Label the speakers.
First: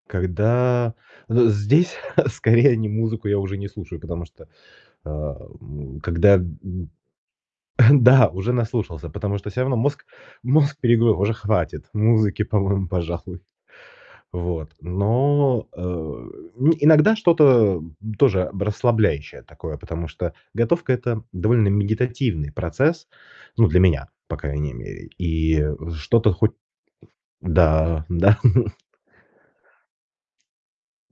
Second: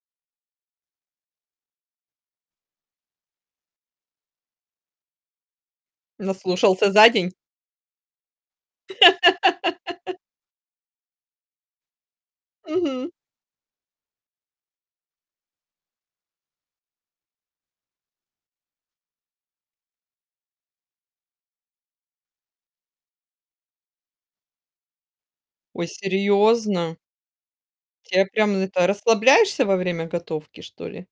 Speaker 1: Когда з здесь скорее не музыку я уже не слушаю, потому что, э, м, когда
Speaker 2: Наслушался за день?
Speaker 1: Да, уже наслушался, потому что всё равно мозг мозг перегру уже хватит музыки, по-моему,
Speaker 2: Мгм.
Speaker 1: пожалуй. Вот но, э Ну иногда что-то, м, тоже б расслабляющее такое, потому что готовка- это довольно медитативный процесс, ну для меня, по крайней мере, и, э,
Speaker 2: Ой,
Speaker 1: что-то хоть
Speaker 2: серьёзно?
Speaker 1: Да
Speaker 2: Тебя
Speaker 1: да,
Speaker 2: прям
Speaker 1: м.
Speaker 2: это расслабляешься во время готовки, что ли?